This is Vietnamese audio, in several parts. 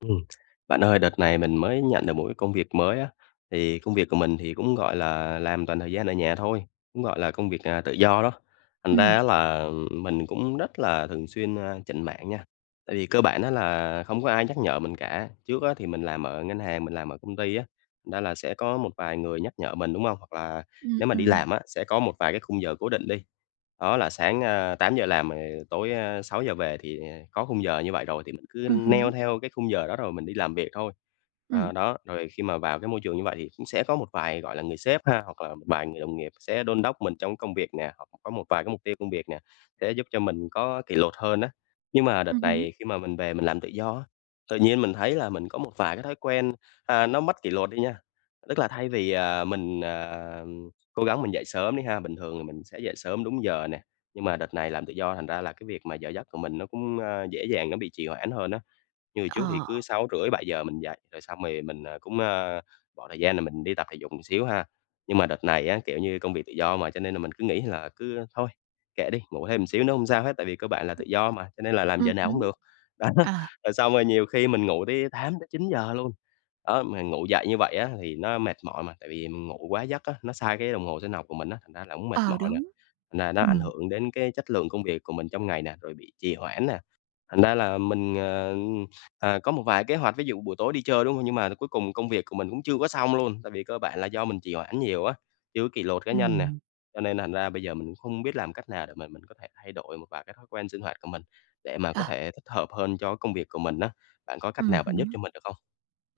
Ừm, bạn ơi đợt này mình mới nhận được một cái công việc mới á, thì công việc của mình thì cũng, gọi là, làm toàn thời gian ở nhà thôi, cũng, gọi là, công việc, à, tự do đó, thành ra Ừm. á là mình cũng rất là thường xuyên, a, chểnh mảng nha. Tại vì cơ bản á là không có ai nhắc nhở mình cả, trước á thì mình làm ở ngân hàng mình làm ở công ty á, thành ra là sẽ có một vài người nhắc nhở mình, đúng hông? Hoặc là Ừm, nếu mà đi ừm. làm á, sẽ có một vài cái khung giờ cố định đi, đó là sáng, a, 8:00 làm, rồi tối, a, 6:00 về thì có khung giờ như vậy rồi thì mình cứ Ừ neo hứ. theo cái khung giờ đó rồi mình đi làm việc thôi. Ừm. À, đó, rồi khi mà vào cái môi trường như vậy thì cũng sẽ có một vài, gọi là, người sếp ha, hoặc là một vài người đồng nghiệp sẽ đôn đốc mình trong công việc nè, hoặc có một vài cái mục tiêu công việc nè, sẽ giúp cho mình có kỷ luật hơn á. Nhưng mà Ừ đợt hứ. này khi mà mình về mình làm tự do á, tự nhiên mình thấy là mình có một vài cái thói quen, a, nó mất kỷ luật đi nha, tức là thay vì, à, mình, à, cố gắng mình dậy sớm đi ha, bình thường thì mình sẽ dậy sớm đúng giờ nè. Nhưng mà đợt này làm tự do thành ra là cái việc mà giờ giấc của mình nó cũng, a, dễ dàng nó bị trì hoãn hơn á. Như hồi trước thì Ờ. cứ 6:30-7:00 mình dậy rồi xong rồi mình, ờ, cũng, ơ, bỏ thời gian là mình đi tập thể dục một xíu ha. Nhưng mà đợt này á, kiểu như, công việc tự do mà cho nên là mình cứ nghĩ là cứ: "Thôi kệ đi, ngủ thêm một xíu nữa hông sao hết," tại vì cơ bạn là tự [unintelligible] do mà, cho nên là làm Ừ giờ hứ. nào cũng được, đó. À. Rồi xong rồi nhiều khi mình ngủ tới 8:00-9:00 luôn, đó. Mình ngủ dậy như vậy á thì nó mệt mỏi mà, tại vì mình ngủ quá giấc á, nó sai cái đồng hồ sinh học của mình á, thành ra là cũng mệt Ờ, mỏi nè, đúng, nà nó ảnh ừm. hưởng đến cái chất lượng công việc của mình trong ngày nè, rồi bị trì hoãn nè. Thành ra là mình, ờ, ừ, à, có một vài kế hoạch ví dụ buổi tối đi chơi, đúng hông? Nhưng mà cuối cùng công việc của mình cũng chưa có xong luôn, tại vì cơ bản là do mình trì hoãn nhiều á, chưa có kỷ luật cá nhân nè. Ừm. Cho nên là thành ra bây giờ mình không biết làm cách nào để mà mình có thể thay đổi một vài cái thói quen sinh hoạt của mình, để mà có Ờ. thể thích hợp hơn cho cái công việc của mình á. Bạn có Ừ cách nào hứ. bạn giúp cho mình được không?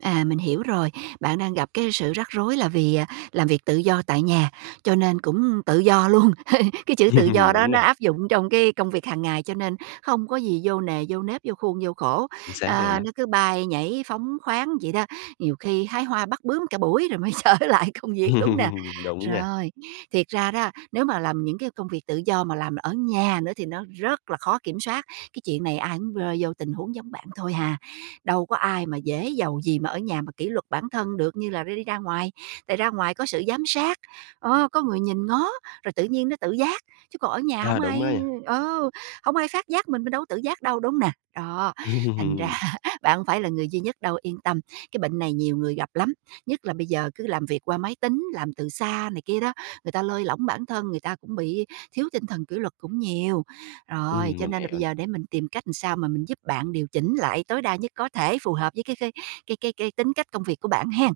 À, mình hiểu rồi. Bạn đang gặp cái sự rắc rối là vì, à, làm việc tự do tại nhà, cho nên cũng tự do luôn. Cái chữ tự do đó Đúng nó nè. áp dụng trong cái công việc hàng ngày, cho nên không có gì vô nề, vô nếp, vô khuôn, vô khổ. Chính xác luôn Ờ, đó. nó cứ bay nhảy phóng khoáng vậy đó, nhiều khi hái hoa bắt bướm cả buổi rồi mới trở lại công việc, đúng nè? Đúng nha. Rồi, thiệt ra đó, nếu mà làm những cái công việc tự do mà làm ở nhà nữa thì nó rất là khó kiểm soát. Cái chuyện này ai cũng rơi vô tình huống giống bạn thôi hà. Đâu có ai mà dễ dầu gì mà ở nhà mà kỷ luật bản thân được như là đi đi ra ngoài. Tại ra ngoài có sự giám sát, ờ, có người nhìn ngó, rồi tự nhiên nó tự giác, chứ còn ở nhà À, hổng đúng đó ai nha. ờ, hổng ai phát giác mình, mình đâu có tự giác đâu, đúng hông nè, đó. Thành ra bạn hông phải là người duy nhất đâu, yên tâm. Cái bệnh này nhiều người gặp lắm, nhất là bây giờ cứ làm việc qua máy tính, làm từ xa này kia đó, người ta lơi lỏng bản thân, người ta cũng bị thiếu tinh thần kỷ luật cũng nhiều. Rồi, Ừm, cho mình nên là hiểu bây nè. giờ để mình tìm cách làm sao mà mình giúp bạn điều chỉnh lại tối đa nhất có thể, phù hợp với cái cái cái cái cái tính cách công việc của bạn hen.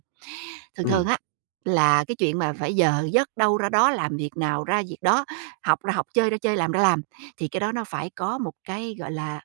Thường thường Ừm. á, là cái chuyện mà phải giờ giấc đâu ra đó, làm việc nào ra việc đó, học ra học, chơi ra chơi, làm ra làm, thì cái đó nó phải có một cái, gọi là,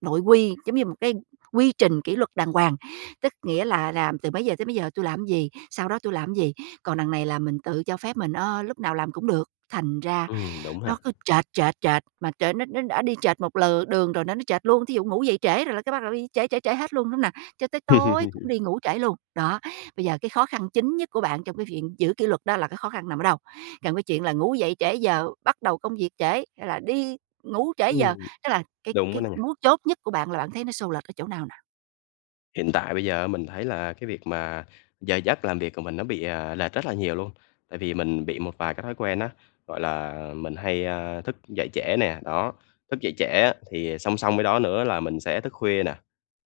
nội quy, giống như một cái quy trình kỷ luật đàng hoàng, tức nghĩa là làm từ mấy giờ tới mấy giờ tui làm gì, sau đó tui làm gì. Còn đằng này là mình tự cho phép mình, ơ, lúc nào làm cũng được, thành ra Ừm, đúng ha! nó cứ chệch, chệch, chệch, mà trời, nó nó đã đi chệch một lượt đường rồi nó nó chệch luôn. Thí dụ ngủ dậy trễ rồi cái bắt đầu nó đi trễ, trễ, trễ hết luôn, đúng không nào? Cho tới tối cũng đi ngủ trễ luôn, đó. Bây giờ cái khó khăn chính nhất của bạn trong cái viện giữ kỷ luật đó là cái khó khăn nằm ở đâu? Còn cái chuyện là ngủ dậy trễ giờ, bắt đầu công việc trễ, hay là đi ngủ trễ giờ, Ừm, tức là cái đúng quá cái n nè. mấu chốt nhất của bạn là bạn thấy nó xô lệch ở chỗ nào nào? Hiện tại bây giờ á mình thấy là cái việc mà giờ giấc làm việc của mình nó bị, à, lệch rất là nhiều luôn, tại vì mình bị một vài cái thói quen á, gọi là mình hay, a, thức dậy trễ nè. Đó, thức dậy trễ á thì song song với đó nữa là mình sẽ thức khuya nè.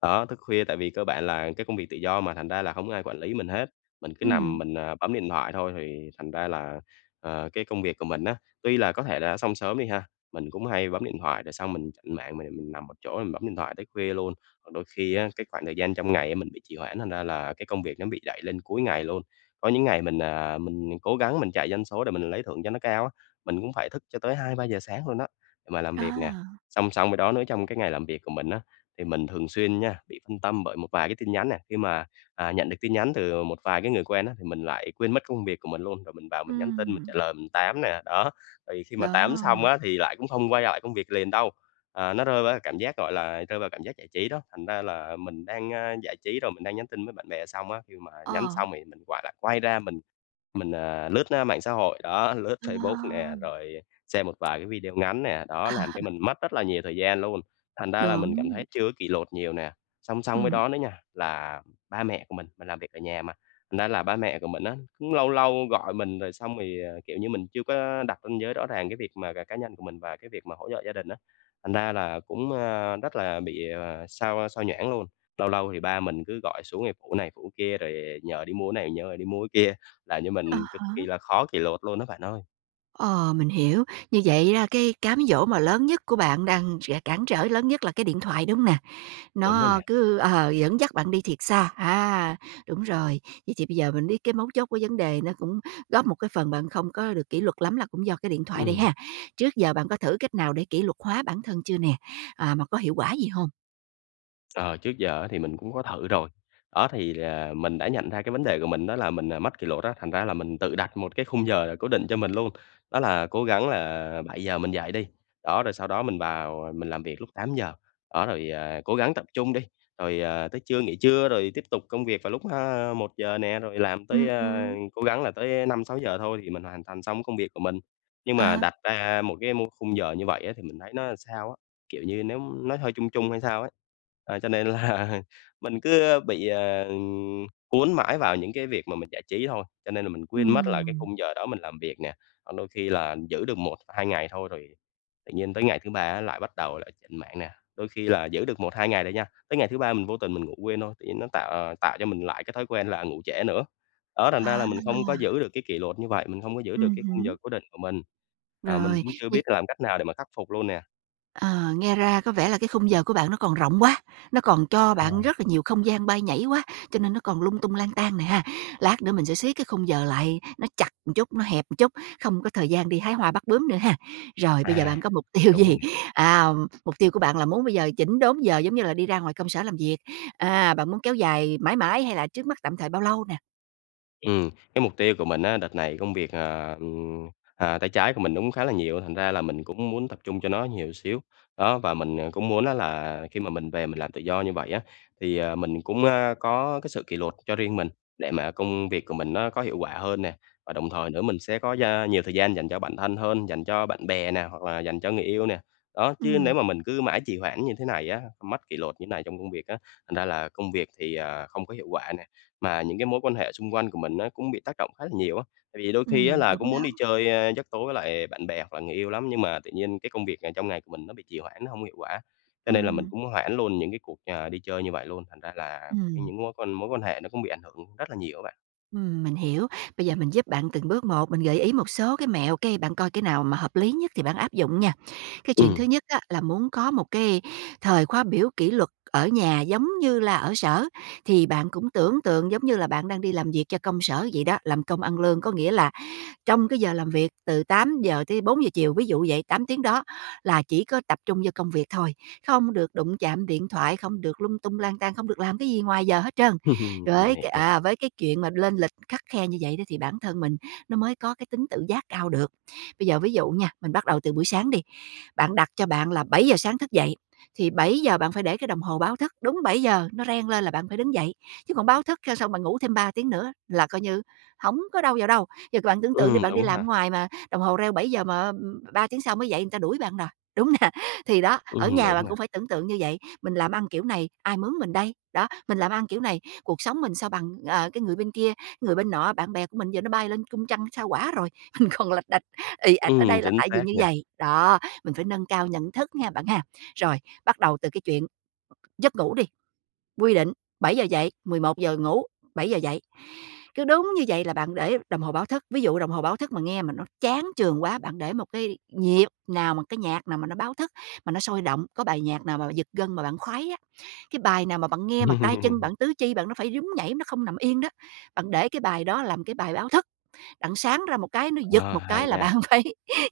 Đó, thức khuya tại vì cơ bản là cái công việc tự do mà, thành ra là hông có ai quản lý mình hết, mình cứ nằm Ừm. mình bấm điện thoại thôi thì thành ra là, ờ, cái công việc của mình á, tuy là có thể là đã xong sớm đi ha, mình cũng hay bấm điện thoại rồi xong mình chểnh mảng m mình nằm một chỗ mình bấm điện thoại tới khuya luôn. Ờ, đôi khi á cái khoảng thời gian trong ngày mình bị trì hoãn thành ra là cái công việc nó bị đẩy lên cuối ngày luôn. Có những ngày mình, à, mình cố gắng mình chạy doanh số để mình lấy thưởng cho nó cao á, mình cũng phải thức cho tới 2:00-3:00 sáng luôn á, mà làm việc nè. À. Song song với đó nữa trong cái ngày làm việc của mình á thì mình thường xuyên nha bị phân tâm bởi một vài cái tin nhắn nè, khi mà, à, nhận được tin nhắn từ một vài cái người quen á, mình lại quên mất công việc của mình luôn, rồi mình vào mình nhắn tin, mình Ừm. trả lời, mình tám nè. Đó, thì khi mà tám Đó. xong á thì lại cũng không quay lại công việc liền đâu, à, nó rơi qua cái cảm giác gọi là rơi vào cảm giác giải trí đó. Thành ra là mình đang giải trí rồi mình đang nhắn tin với bạn bè xong á, khi mà nhắn Ờ. xong thì mình quạ lại quay ra mình mình, à, lướt, a, mạng xã hội, đó, lướt Ờ. Facebook nè, rồi xem một vài cái video ngắn nè, đó, làm cho mình mất rất là nhiều thời gian luôn, thành ra là mình cảm Đúng. thấy chưa có kỷ luật nhiều nè. Song song với Ừm. đó nữa nha là ba mẹ của mình, mình làm việc ở nhà mà, nên là ba mẹ của mình á cũng lâu lâu gọi mình rồi xong thì kiểu như mình chưa có đặt ranh giới rõ ràng cái việc mà c cá nhân của mình và cái việc mà hỗ trợ gia đình á, thành ra là cũng, a, rất là bị sao sao nhãng luôn. Lâu lâu thì ba mình cứ gọi xuống để phụ này, phụ kia rồi nhờ đi mua cái này nhờ đi mua cái kia, làm cho À mình cực há. kì là khó kỷ luật luôn á bạn ơi. Ờ. Mình hiểu. Như vậy đó là cái cám dỗ mà lớn nhất của bạn đang sẽ cản trở lớn nhất là cái điện thoại, đúng hông nè? Đúng rồi Nó nè. cứ ờ, dẫn dắt bạn đi thật xa. A, đúng rồi. Vậy thì bây giờ mình biết cái mấu chốt của vấn đề nó cũng góp một cái phần bạn không có được kỷ luật lắm là cũng do cái điện thoại đây Ừm. ha. Trước giờ bạn có thử cách nào để kỷ luật hóa bản thân chưa nè? À, mà có hiệu quả gì hông? Ờ, trước giờ á thì mình cũng có thử rồi. Đó, thì là mình đã nhận ra cái vấn đề của mình đó là mình, à, mất kỷ luật á, thành ra á là mình tự đặt một cái khung giờ cố định cho mình luôn, đó là cố gắng là 7:00 mình dậy đi, đó, rồi sau đó mình vào mình làm việc lúc 8:00. Đó, rồi, ờ, cố gắng tập trung đi, rồi, ờ, tới trưa nghỉ trưa rồi tiếp tục công việc vào lúc, a, 1:00 nè rồi làm tới, Ừm, à, ừm. cố gắng là tới 5:00-6:00 thôi thì mình hoàn thành xong cái công việc của mình. Nhưng mà Ờ. đặt ra một cái mô khung giờ như vậy á thì mình thấy nó làm sao á, kiểu như nếu nó hơi chung chung hay sao á. À, cho nên là mình cứ bị, ờ, cuốn mãi vào những cái việc mà mình giải trí thôi, cho nên là mình quên mất là cái Ừm. khung giờ đó mình làm việc nè. Còn đôi khi là giữ được 1 hoặc 2 ngày thôi rồi tự nhiên tới ngày thứ 3 á lại bắt đầu lại chểnh mảng nè. Đôi khi là giữ được 1, 2 ngày rồi nha, tới ngày thứ 3 mình vô tình mình ngủ quên thôi, tự nhiên nó tạo tạo cho mình lại cái thói quen là ngủ trễ nữa. Đó, thành ra là À. mình không có giữ được cái kỷ luật như vậy, mình hông có giữ được Ừm cái khung giờ hứm. cố định của mình, ờ, mình Rồi, cũng chưa biết như là làm cách nào để mà khắc phục luôn nè. Ờ, nghe ra có vẻ là cái khung giờ của bạn nó còn rộng quá, nó còn cho À. bạn rất là nhiều không gian bay nhảy quá, cho nên nó còn lung tung, lang tang nè ha. Lát nữa mình sẽ siết cái khung giờ lại, nó chặt một chút, nó hẹp một chút, không có thời gian đi hái hoa bắt bướm nữa ha. Rồi bây giờ À, bạn có mục tiêu đúng rồi gì? nè. À, mục tiêu của bạn là muốn bây giờ chỉnh đốn giờ giống như là đi ra ngoài công sở làm việc, à, bạn muốn kéo dài mãi mãi hay là trước mắt tạm thời bao lâu nè? Ừm, cái mục tiêu của mình á đợt này công việc, ờ, ừm, ờ, tay trái của mình nó cũng khá là nhiều, thành ra là mình cũng muốn tập trung cho nó nhiều xíu. Đó, và mình, à, cũng muốn á là khi mà mình về mình làm tự do như vậy á thì, ờ, mình cũng, a, có cái sự kỷ luật cho riêng mình để mà công việc của mình nó có hiệu quả hơn nè. Và đồng thời nữa mình sẽ có gia nhiều thời gian dành cho bản thân hơn, dành cho bạn bè nè, hoặc là dành cho người yêu nè. Đó, chứ Ừm. nếu mà mình cứ mãi trì hoãn như thế này á, mất kỷ luật như này trong công việc á, thành ra là công việc thì, à, không có hiệu quả nè, mà những cái mối quan hệ xung quanh của mình á cũng bị tác động khá là nhiều á. Tại vì đôi khi á Ừm, là đúng cũng muốn đó. đi chơi, a, giấc tối với lại bạn bè hoặc là người yêu lắm, nhưng mà tự nhiên cái công việc ngày trong ngày của mình nó bị trì hoãn, nó hông hiệu quả. Cho nên là mình Ừm. cũng hoãn luôn những cái cuộc, à, đi chơi như vậy luôn, thành ra là cái Ừm. những mối quan mối quan hệ nó cũng bị ảnh hưởng rất là nhiều á bạn. Ừm, mình hiểu. Bây giờ mình giúp bạn từng bước một, mình gợi ý một số cái mẹo, cái bạn coi cái nào mà hợp lý nhất thì bạn áp dụng nha. Cái chuyện Ừm. thứ nhất á là muốn có một cái thời khóa biểu kỷ luật ở nhà giống như là ở sở thì bạn cũng tưởng tượng giống như là bạn đang đi làm việc cho công sở vậy đó, làm công ăn lương. Có nghĩa là trong cái giờ làm việc từ 8:00 tới 4:00 chiều, ví dụ vậy, 8 tiếng đó, là chỉ có tập trung vô công việc thôi, không được đụng chạm điện thoại, không được lung tung lang tang, không được làm cái gì ngoài giờ hết trơn. Mình Với hiểu cái, nè. à, với cái chuyện mà lên lịch khắt khe như vậy đó thì bản thân mình nó mới có cái tính tự giác cao được. Bây giờ ví dụ nha, mình bắt đầu từ buổi sáng đi, bạn đặt cho bạn là 7:00 sáng thức dậy, thì 7:00 bạn phải để cái đồng hồ báo thức, đúng 7:00 nó reng lên là bạn phải đứng dậy. Chứ bạn báo thức cho xong bạn ngủ thêm 3 tiếng nữa là coi như hổng có đâu vào đâu. Giờ bạn tưởng tượng đi, Ừm, bạn đi đúng làm ở ha. ngoài mà đồng hồ reo 7:00 mà, á, ừm, 3 tiếng sau mới dậy người ta đuổi bạn rồi, đúng hông nè? Thì đó, ở Ừm, nhà đúng bạn nè. cũng phải tưởng tượng như vậy. Mình làm ăn kiểu này, ai mướn mình đây? Đó, mình làm ăn kiểu này, cuộc sống mình sao bằng, ờ, cái người bên kia, cái người bên nọ? Bạn bè của mình giờ nó bay lên cung trăng, Sao Hỏa rồi, mình còn lạch đạch, ì ạch ở Ừm, đây là chính tại vì xác như nha. vầy. Đó, mình phải nâng cao nhận thức nha bạn ha. Rồi, bắt đầu từ cái chuyện giấc ngủ đi, quy định, 7:00 dậy, 11:00 ngủ, 7:00 dậy. Cứ đúng như vậy là bạn để đồng hồ báo thức. Ví dụ đồng hồ báo thức mà nghe mà nó chán chường quá, bạn để một cái nhịp nào mà cái nhạc nào mà nó báo thức, mà nó sôi động, có bài nhạc nào mà giật gân mà bạn khoái á, cái bài nào mà bạn nghe mà tay chân bạn, tứ chi bạn nó phải nhún nhảy, nó không nằm yên đó, bạn để cái bài đó làm cái bài báo thức. Đặng sáng ra một cái, nó giật Ờ, một hay cái là nha. bạn phải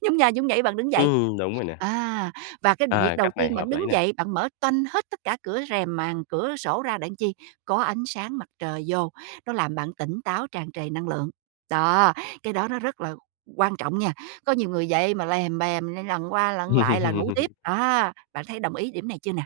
nhún nha nhún nhảy, bạn đứng dậy. Ừm, đúng rồi nè. À, và cái việc Ờ, đầu cách này tiên bạn hợp đứng lý nè. dậy, bạn mở toanh hết tất cả cửa rèm, màn cửa sổ ra đặng chi? Có ánh sáng mặt trời vô, nó làm bạn tỉnh táo, tràn trề năng lượng. Đó, cái đó nó rất là quan trọng nha. Có nhiều người dậy mà lèm bèm, lặn qua lặn lại là ngủ tiếp, đó. Bạn thấy đồng ý điểm này chưa nè?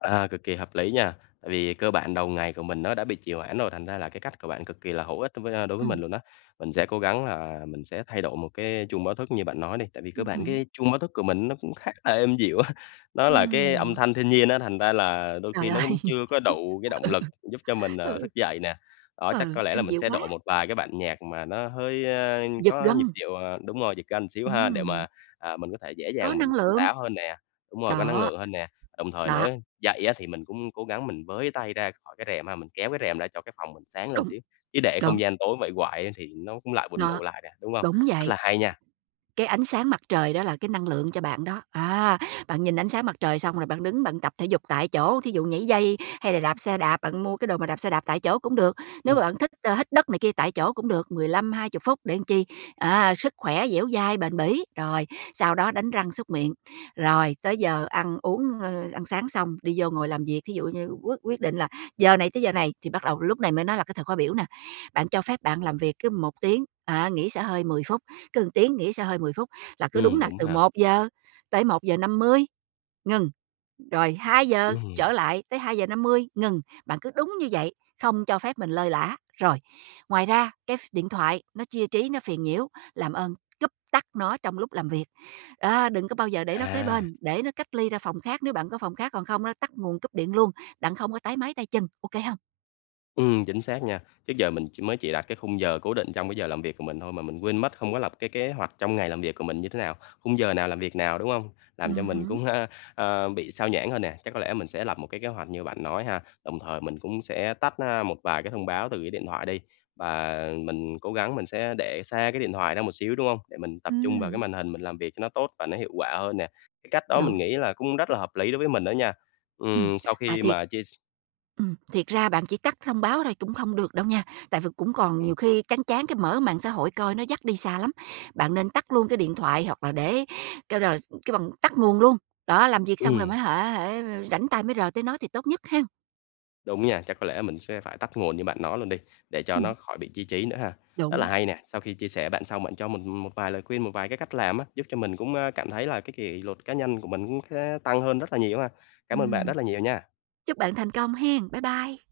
À, cực kỳ hợp lý nha. Tại vì cơ bản đầu ngày của mình nó đã bị trì hoãn rồi, thành ra là cái cách của bạn cực kỳ là hữu ích đối với, a, đối với mình Ừm. luôn á. Mình sẽ cố gắng là mình sẽ thay đổi một cái chuông báo thức như bạn nói đi, tại vì cơ Ừm bản hứm. cái chuông báo thức của mình nó cũng khá là êm dịu á, nó là cái âm Ừm. thanh thiên nhiên á, thành ra là đôi Trời khi nó ơi! cũng chưa có đủ cái động lực giúp cho mình, Ừ. ờ, Ừ. thức dậy nè. Đó, chắc Ừ, có lẽ là êm mình dịu sẽ quá. đổi một vài cái bản nhạc mà nó hơi, a, Giật có nhịp gân. điệu, ờ đúng rồi, giật gân xíu ha, để mà, Ừm. à, mình có thể dễ Có dàng mình năng tỉnh lượng. táo hơn nè. Đúng rồi, có năng Đó. lượng hơn nè. Đồng thời nữa Đó. ấy, dậy á thì mình cũng cố gắng mình với tay ra khỏi cái rèm ha, mình kéo cái rèm ra cho cái phòng mình sáng lên Đúng. xíu, chứ để Đúng. không gian tối vậy hoài thì nó cũng lại buồn Nó. ngủ lại nè, đúng hông? Đúng Rất vậy. là hay nha. Cái ánh sáng mặt trời đó là cái năng lượng cho bạn đó. À, bạn nhìn ánh sáng mặt trời xong rồi bạn đứng bạn tập thể dục tại chỗ, thí dụ nhảy dây hay là đạp xe đạp, bạn mua cái đồ mà đạp xe đạp tại chỗ cũng được. Nếu mà Ừm. bạn thích, a, hít đất này kia tại chỗ cũng được, 15-20 phút để làm chi, à, sức khỏe dẻo dai, bền bỉ. Rồi, sau đó đánh răng súc miệng, rồi tới giờ ăn uống, ơ, ăn sáng xong đi vô ngồi làm việc. Thí dụ như quyết quyết định là giờ này tới giờ này thì bắt đầu lúc này mới nói là cái thời khóa biểu nè, bạn cho phép bạn làm việc cứ một tiếng, á, nghỉ xả hơi 10 phút, cứ một tiếng nghỉ xả hơi 10 phút, là cứ đúng Ừm, nà đúng từ ha. 1:00-1:50 ngừng, rồi 2:00 Ừm. trở lại tới 2:50 ngừng. Bạn cứ đúng như vậy, không cho phép mình lơi lả. Rồi, ngoài ra, cái ph điện thoại nó chia trí, nó phiền nhiễu, làm ơn, cúp tắt nó trong lúc làm việc. Đó, đừng có bao giờ để nó kế À. bên, để nó cách ly ra phòng khác nếu bạn có phòng khác, còn không á tắt nguồn cúp điện luôn, đặng không á, táy máy tay chân. Ô kê hông? Ừm, chính xác nha. Trước giờ mình chỉ mới chỉ đặt cái khung giờ cố định trong cái giờ làm việc của mình thôi mà mình quên mất hông có lập cái kế hoạch trong ngày làm việc của mình như thế nào, khung giờ nào làm việc nào, đúng hông? Làm cho Ừm mình hứm. cũng, a, a, bị xao nhãng hơn nè, chắc có lẽ mình sẽ lập một cái kế hoạch như bạn nói ha, đồng thời mình cũng sẽ tắt, a, một vài cái thông báo từ cái điện thoại đi và mình cố gắng mình sẽ để xa cái điện thoại ra một xíu, đúng hông? Để mình tập trung vào cái Ừm. màn hình mình làm việc cho nó tốt và nó hiệu quả hơn nè. Cái cách đó Đúng. mình nghĩ là cũng rất là hợp lý đối với mình đó nha. Ừm, Ừm, sau mà khi thiệt mà chia s Ừm, thiệt ra bạn chỉ tắt thông báo thôi cũng không được đâu nha, tại vì cũng còn nhiều Ừm. khi chán chán cái mở mạng xã hội coi nó dắt đi xa lắm. Bạn nên tắt luôn cái điện thoại hoặc là để kêu là s kêu bằng tắt nguồn luôn. Đó, làm việc xong rồi Ừm. mới hả hả, ơ, rảnh tay mới rờ tới nó thì tốt nhất hen. Đúng nha, chắc có lẽ mình sẽ phải tắt nguồn như bạn nói luôn đi để cho Ừm. nó khỏi bị chia trí nữa ha. Rất là Đúng. hay nè, sau khi chia sẻ bạn xong, bạn cho mình, ừm, một một vài lời khuyên, một vài cái cách làm á, giúp cho mình cũng, a, cảm thấy là cái kỷ luật cá nhân của mình cũng khá tăng hơn rất là nhiều ha. Cám ơn bạn Ừm. rất là nhiều nha. Chúc bạn thành công hen. Bye bye!